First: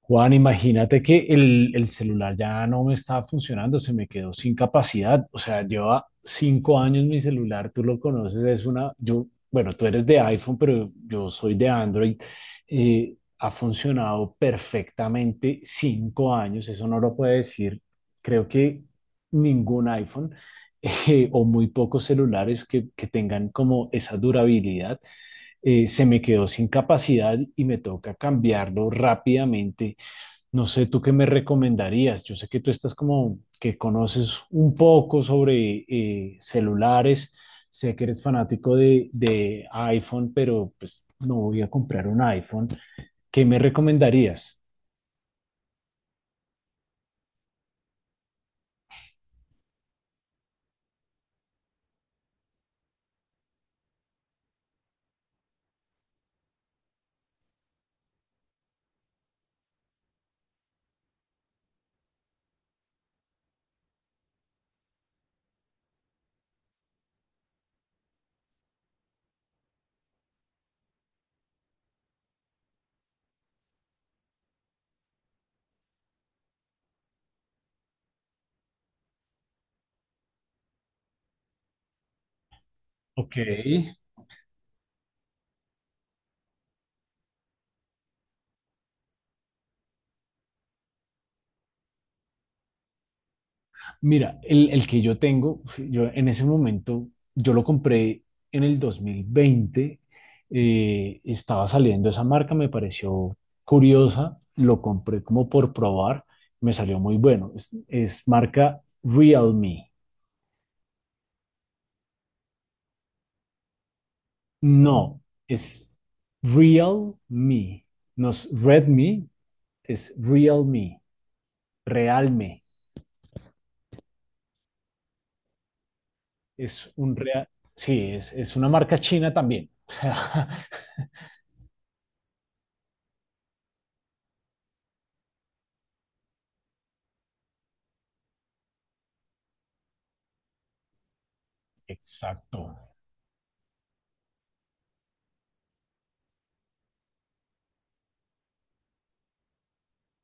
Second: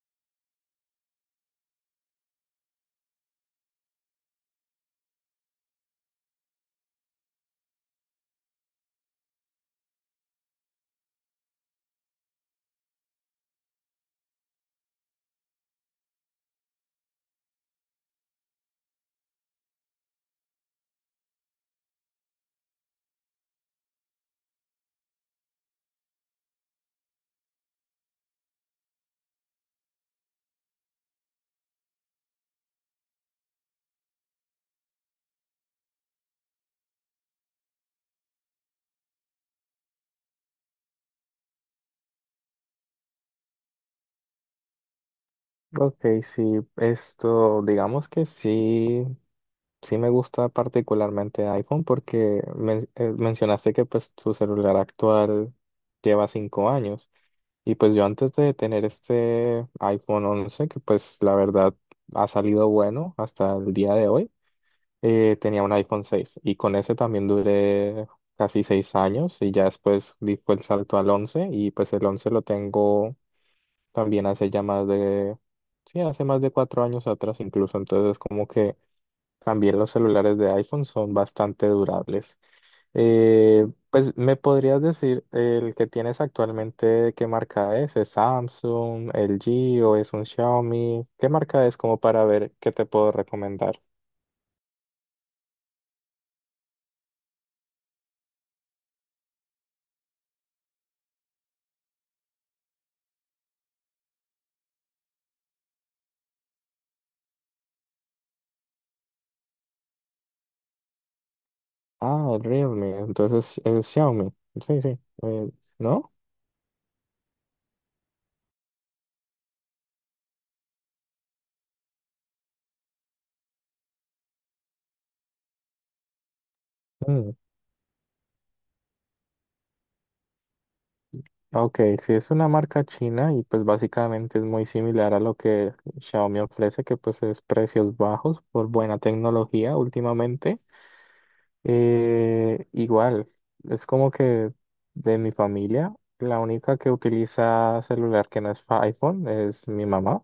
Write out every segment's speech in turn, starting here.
Juan, imagínate que el celular ya no me estaba funcionando, se me quedó sin capacidad. O sea, lleva cinco años mi celular, tú lo conoces, es una, yo, bueno, tú eres de iPhone, pero yo soy de Android. eh, Ha funcionado perfectamente cinco años, eso no lo puede decir, creo que ningún iPhone o muy pocos celulares que tengan como esa durabilidad. Se me quedó sin capacidad y me toca cambiarlo rápidamente. No sé, ¿tú qué me recomendarías? Yo sé que tú estás como que conoces un poco sobre celulares, sé que eres fanático de iPhone, pero pues no voy a comprar un iPhone. ¿Qué me recomendarías? Ok, sí, esto, digamos que sí, sí me gusta particularmente iPhone porque mencionaste que pues tu celular actual lleva 5 años y pues yo antes de tener este iPhone 11 que pues la verdad ha salido bueno hasta el día de hoy, tenía un iPhone 6 y con ese también duré casi 6 años y ya después di fue el salto al 11 y pues el 11 lo tengo también hace ya más de, sí, hace más de 4 años atrás incluso, entonces como que también los celulares de iPhone son bastante durables. Ok, Pues me podrías decir, el que tienes actualmente, ¿qué marca es? ¿Es Samsung, LG o es un Xiaomi? ¿Qué marca es como para ver qué te puedo recomendar? mira, el que yo tengo, pues, yo en ese momento, yo lo compré en el 2020, estaba saliendo esa marca, me pareció curiosa, lo compré como por probar, me salió muy bueno. Es marca Realme. Ah, el Realme, entonces es Xiaomi. Sí, sí. No, eh, es ¿no? Realme. No es Redmi, es Realme. Realme. Es un real. Sí, es una marca china también. O sea, Ok, sí es una marca china y pues básicamente es muy similar a lo que Xiaomi ofrece, que pues es precios bajos por buena tecnología últimamente. Exacto. Igual, es como que de mi familia, la única que utiliza celular que no es iPhone es mi mamá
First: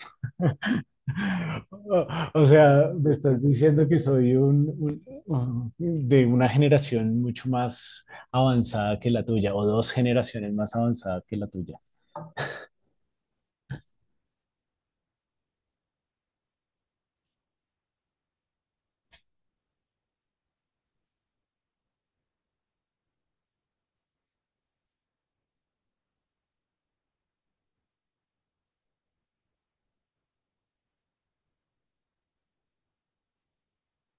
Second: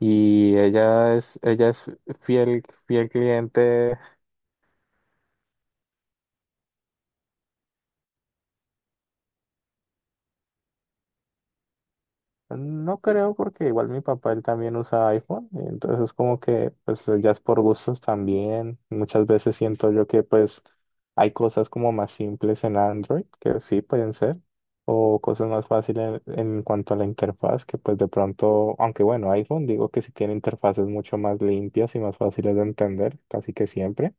y ella es O o fiel, sea, fiel me estás diciendo cliente. que soy de una generación mucho más avanzada que la tuya, o dos generaciones más avanzada que la tuya. No creo porque igual mi papá él también usa iPhone, y entonces como que pues ya es por gustos también. Muchas veces siento yo que pues hay cosas como más simples en Android que sí pueden ser o cosas más fáciles en cuanto a la interfaz que pues de pronto, aunque bueno, iPhone digo que sí tiene interfaces mucho más limpias y más fáciles de entender, casi que siempre.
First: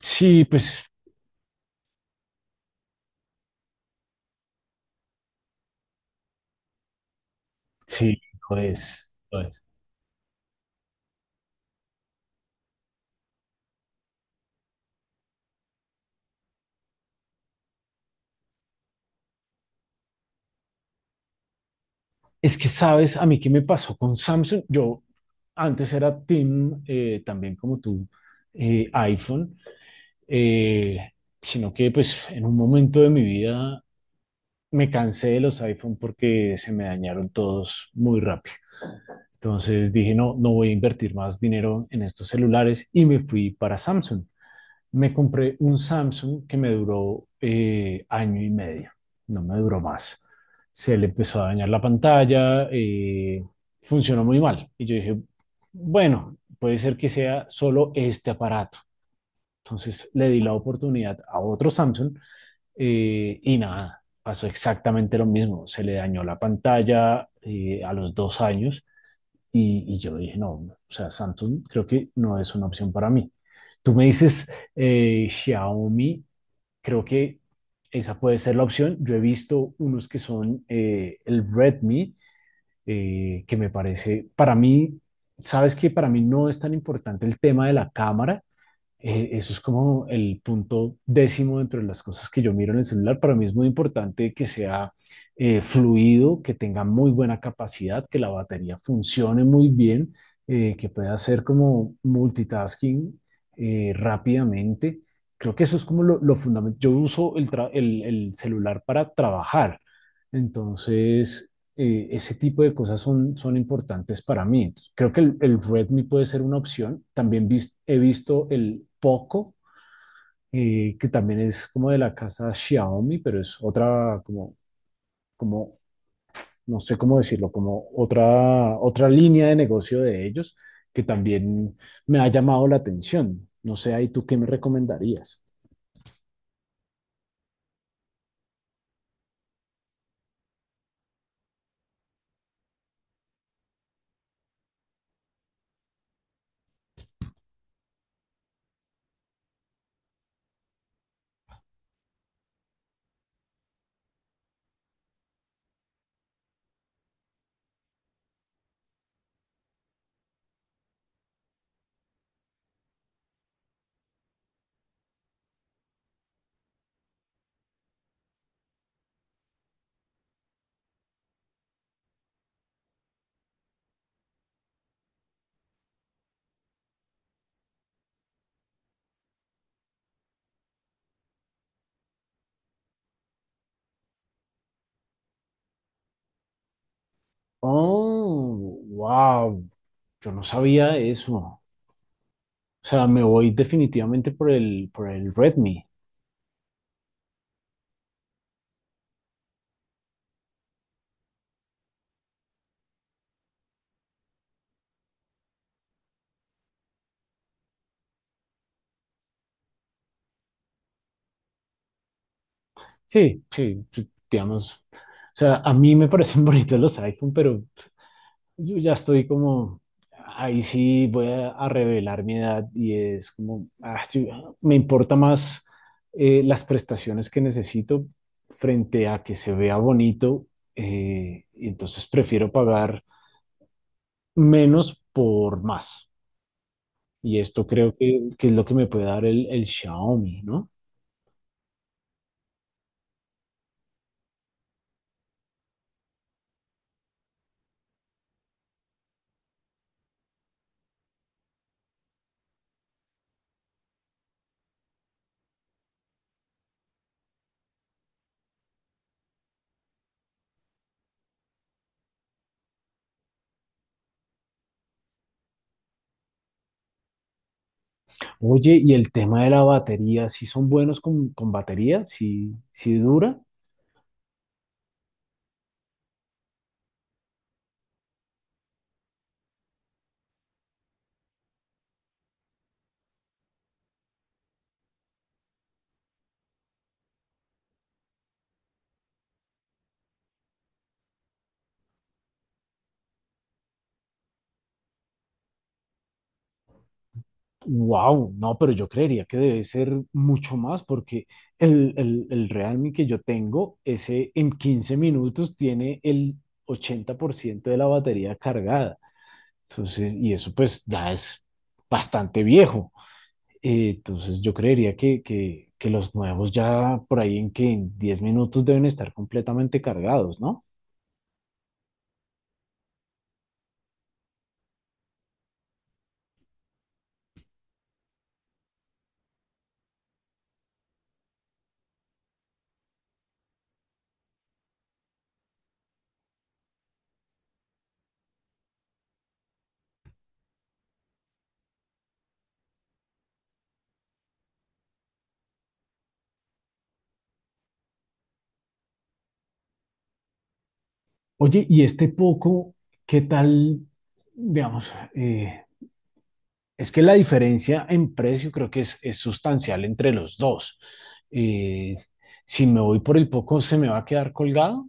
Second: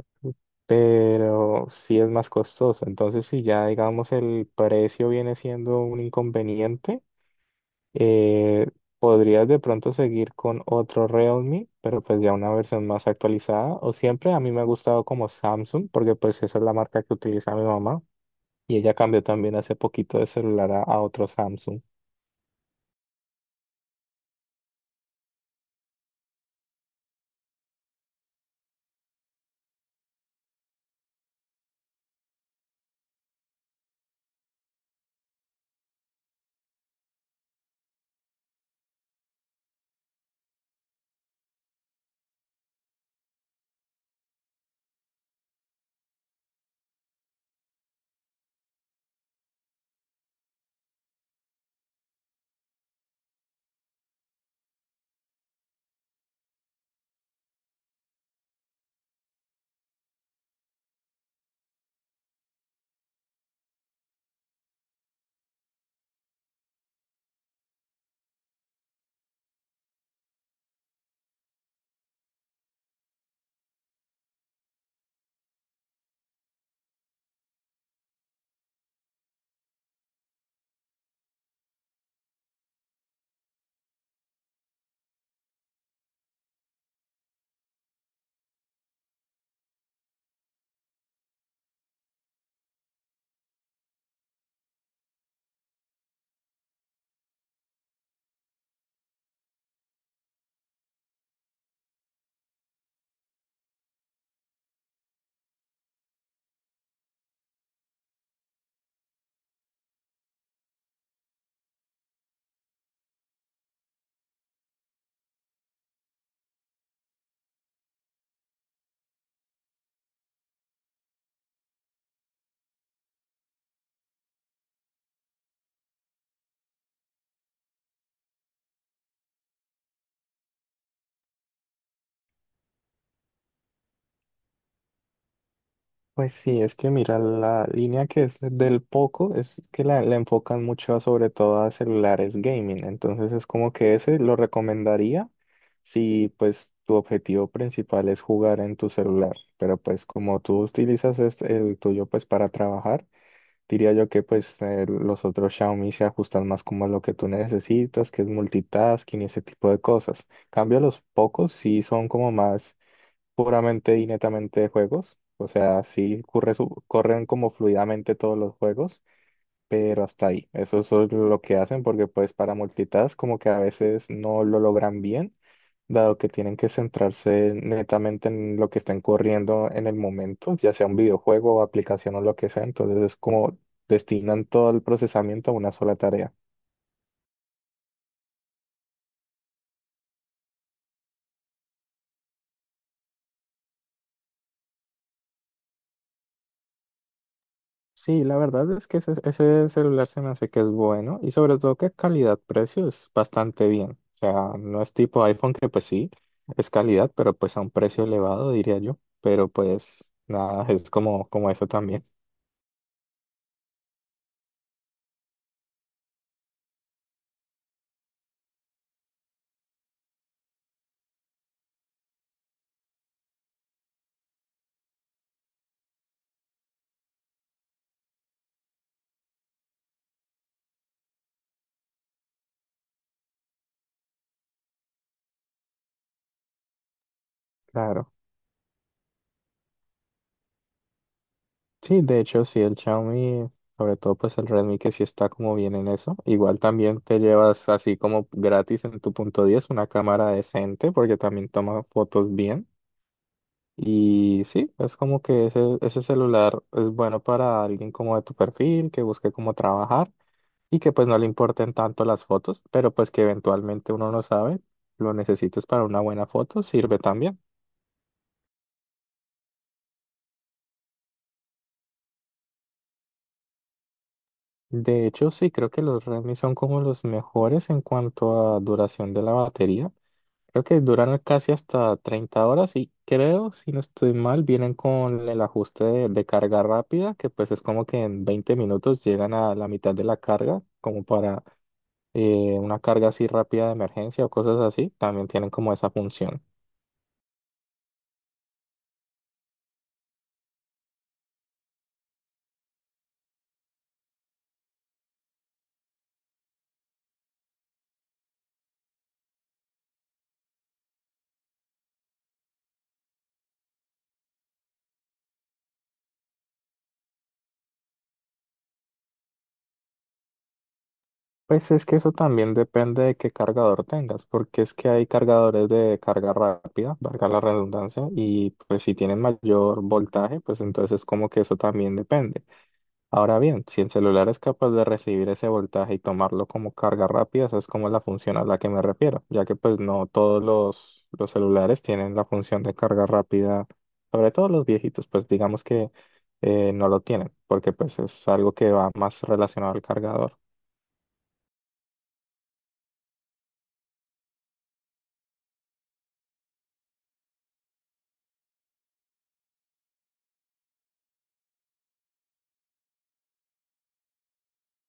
Sí, pues Pero sí es más costoso. Entonces, si ya digamos el precio viene siendo un inconveniente, sí, Eh, pues, podrías de pues. pronto seguir con otro Realme, pero pues ya una versión más actualizada. O siempre a mí me ha gustado como Samsung, porque pues esa es la marca que utiliza mi mamá. Y ella cambió también hace poquito de celular a otro Samsung. Es que sabes, a mí qué me pasó con Samsung. Yo antes era team, también como tú, iPhone, eh, sino que pues en un momento de mi vida me cansé de los iPhone porque se me dañaron todos muy rápido. Entonces dije, no, no voy a invertir más dinero en estos celulares y me fui para Samsung. Me compré un Samsung que me duró año y medio, no me duró más. Se le empezó a dañar la pantalla, funcionó muy mal. Y yo dije, bueno, puede ser que sea solo este aparato. Entonces le di la oportunidad a otro Samsung y nada, pasó exactamente lo mismo. Se le dañó la pantalla a los dos años y yo dije, no, o sea, Samsung creo que no es una opción para mí. Tú me dices Xiaomi, creo que esa puede ser la opción. Yo he visto unos que son el Redmi, que me parece, para mí, sabes que para mí no es tan importante el tema de la cámara, eso es como el punto décimo dentro de las cosas que yo miro en el celular. Para mí es muy importante que sea fluido, que tenga muy buena capacidad, que la batería funcione muy bien, que pueda hacer como multitasking rápidamente. Creo que eso es como lo fundamental. Yo uso el, el celular para trabajar. Entonces, ese tipo de cosas son importantes para mí. Entonces, creo que el Redmi puede ser una opción. También he visto el Poco, que también es como de la casa Xiaomi, pero es otra, como, no sé cómo decirlo, como otra, otra línea de negocio de ellos, que también me ha llamado la atención. No sé, ahí tú qué me recomendarías. Pues sí, es que mira, la línea que es del Poco es que la enfocan mucho sobre todo a celulares gaming, entonces es como que ese lo recomendaría si pues tu objetivo principal es jugar en tu celular, pero pues como tú utilizas es el tuyo pues para trabajar, diría yo que pues los otros Xiaomi se ajustan más como a lo que tú necesitas, que es multitasking y ese tipo de cosas. Cambio los Pocos sí son como más puramente y netamente de juegos. O sea, sí corren como fluidamente todos los juegos, pero hasta ahí. Eso es solo lo que hacen porque pues para multitask como que a veces no lo logran bien, dado que tienen que centrarse netamente en lo que estén corriendo en el momento, ya sea un videojuego o aplicación o lo que sea. Entonces es como destinan todo el procesamiento a una sola tarea. Oh, wow. Yo no sabía eso. O sea, me voy definitivamente por el Redmi. Sí, la verdad es que ese celular se me hace que es bueno y sobre todo que calidad-precio es bastante bien. O sea, no es tipo iPhone que pues sí, es calidad, pero pues a un precio elevado diría yo. Pero pues nada, es como, como eso también. Sí, sí, sí, digamos, o sea, a mí me parecen bonitos los iPhone, pero yo ya estoy como, ahí sí voy a revelar mi edad y es como, ah, sí, me importa más las prestaciones que necesito frente a que se vea bonito, y entonces prefiero pagar menos por más. Y esto creo Claro. que es lo que me puede dar el Xiaomi, ¿no? Sí, de hecho sí, el Xiaomi, sobre todo pues el Redmi que sí está como bien en eso. Igual también te llevas así como gratis en tu punto 10 una cámara decente porque también toma fotos bien. Y sí, es como que ese celular es bueno para alguien como de tu perfil, que busque cómo trabajar y que pues no le importen tanto las fotos, pero pues que eventualmente uno no sabe, lo necesites para una buena foto, sirve también. Oye, y el tema de la batería, ¿si son buenos con batería? ¿Si dura? De hecho, sí, creo que los Redmi son como los mejores en cuanto a duración de la batería. Creo que duran casi hasta 30 horas y creo, si no estoy mal, vienen con el ajuste de carga rápida, que pues es como que en 20 minutos llegan a la mitad de la carga, como para una carga así rápida de emergencia o cosas así, también tienen como esa función. Wow, no, pero yo creería que debe ser mucho más porque el Realme que yo tengo, ese en 15 minutos tiene el 80% de la batería cargada. Entonces, y eso pues ya es bastante viejo. Entonces, yo creería que los nuevos ya por ahí en que en 10 minutos deben estar completamente cargados, ¿no? Pues es que eso también depende de qué cargador tengas, porque es que hay cargadores de carga rápida, valga la redundancia, y pues si tienen mayor voltaje, pues entonces como que eso también depende. Ahora bien, si el celular es capaz de recibir ese voltaje y tomarlo como carga rápida, esa es como la función a la que me refiero, ya que pues no todos los celulares tienen la función de carga rápida, sobre todo los viejitos, pues digamos que no lo tienen, porque pues es algo que va más relacionado al cargador. Oye, y este poco, ¿qué tal? Digamos, es que la diferencia en precio creo que es sustancial entre los dos. Eh, si me voy por el poco, ¿se me va a quedar colgado?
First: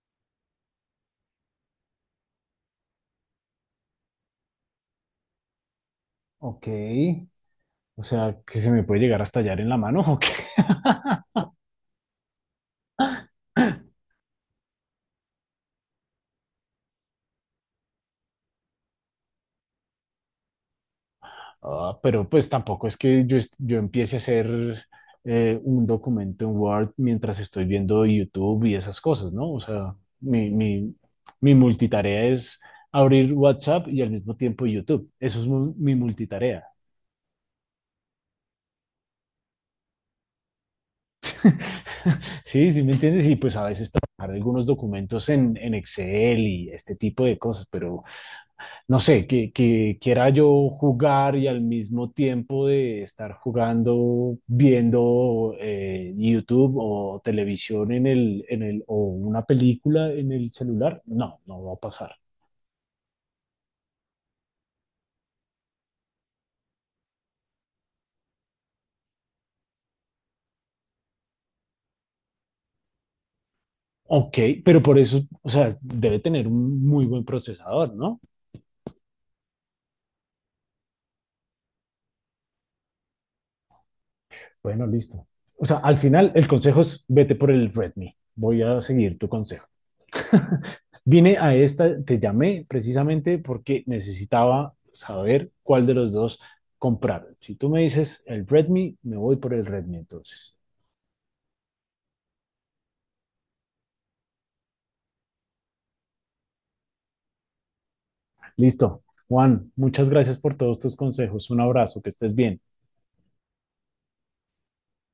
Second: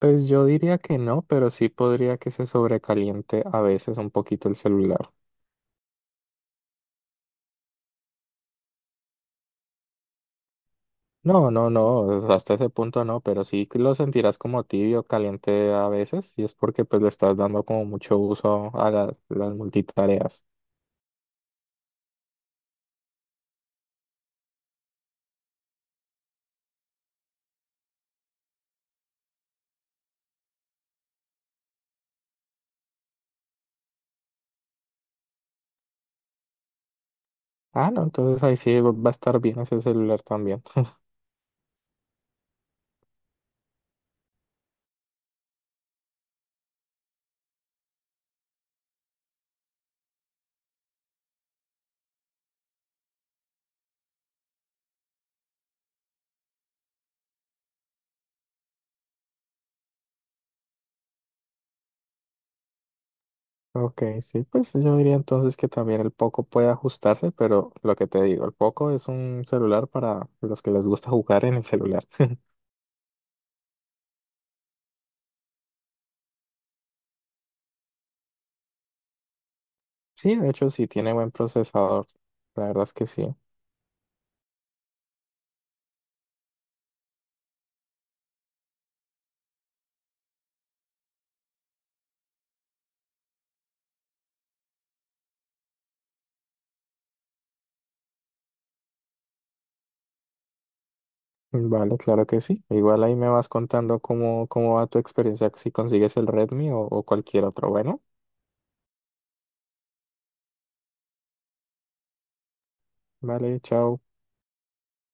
Pues yo diría que no, pero sí podría que se sobrecaliente a veces un poquito el celular. Ok. O sea, que se me puede llegar a estallar en la mano, ok. No, no, no, hasta ese punto no, pero sí que lo sentirás como tibio, caliente a veces, y es porque pues le estás dando como mucho uso a las multitareas. Ah, pero pues tampoco es que yo, yo empiece a hacer un documento en Word mientras estoy viendo YouTube y esas cosas, ¿no? O sea, mi, mi, mi multitarea es abrir WhatsApp y al mismo tiempo YouTube. Eso es mi multitarea. Ah, no, entonces ahí sí va a estar bien ese celular también. Sí, sí, ¿me entiendes? Y pues a veces trabajar algunos documentos en Excel y este tipo de cosas, pero no sé, que quiera yo jugar y al mismo tiempo de estar jugando, viendo YouTube o televisión en el, o una película en el celular, no, no va a pasar. Ok, sí, pues yo diría entonces que también el Poco puede ajustarse, pero lo que te digo, el Poco es un celular para los que les gusta jugar en el celular. Ok, pero por eso, o sea, debe tener un muy buen procesador, ¿no? Sí, de hecho sí tiene buen procesador, la verdad es que sí. Bueno, listo. O sea, al final el consejo es vete por el Redmi. Voy a seguir tu consejo. Vine a esta, te llamé precisamente porque necesitaba saber cuál de los dos comprar. Si tú me dices el Redmi, me voy por el Redmi entonces. Vale, claro que sí. Igual ahí me vas contando cómo va tu experiencia, si consigues el Redmi o cualquier otro. Bueno, Listo. Juan, muchas gracias por todos tus consejos. Un abrazo, que estés bien. vale, chao.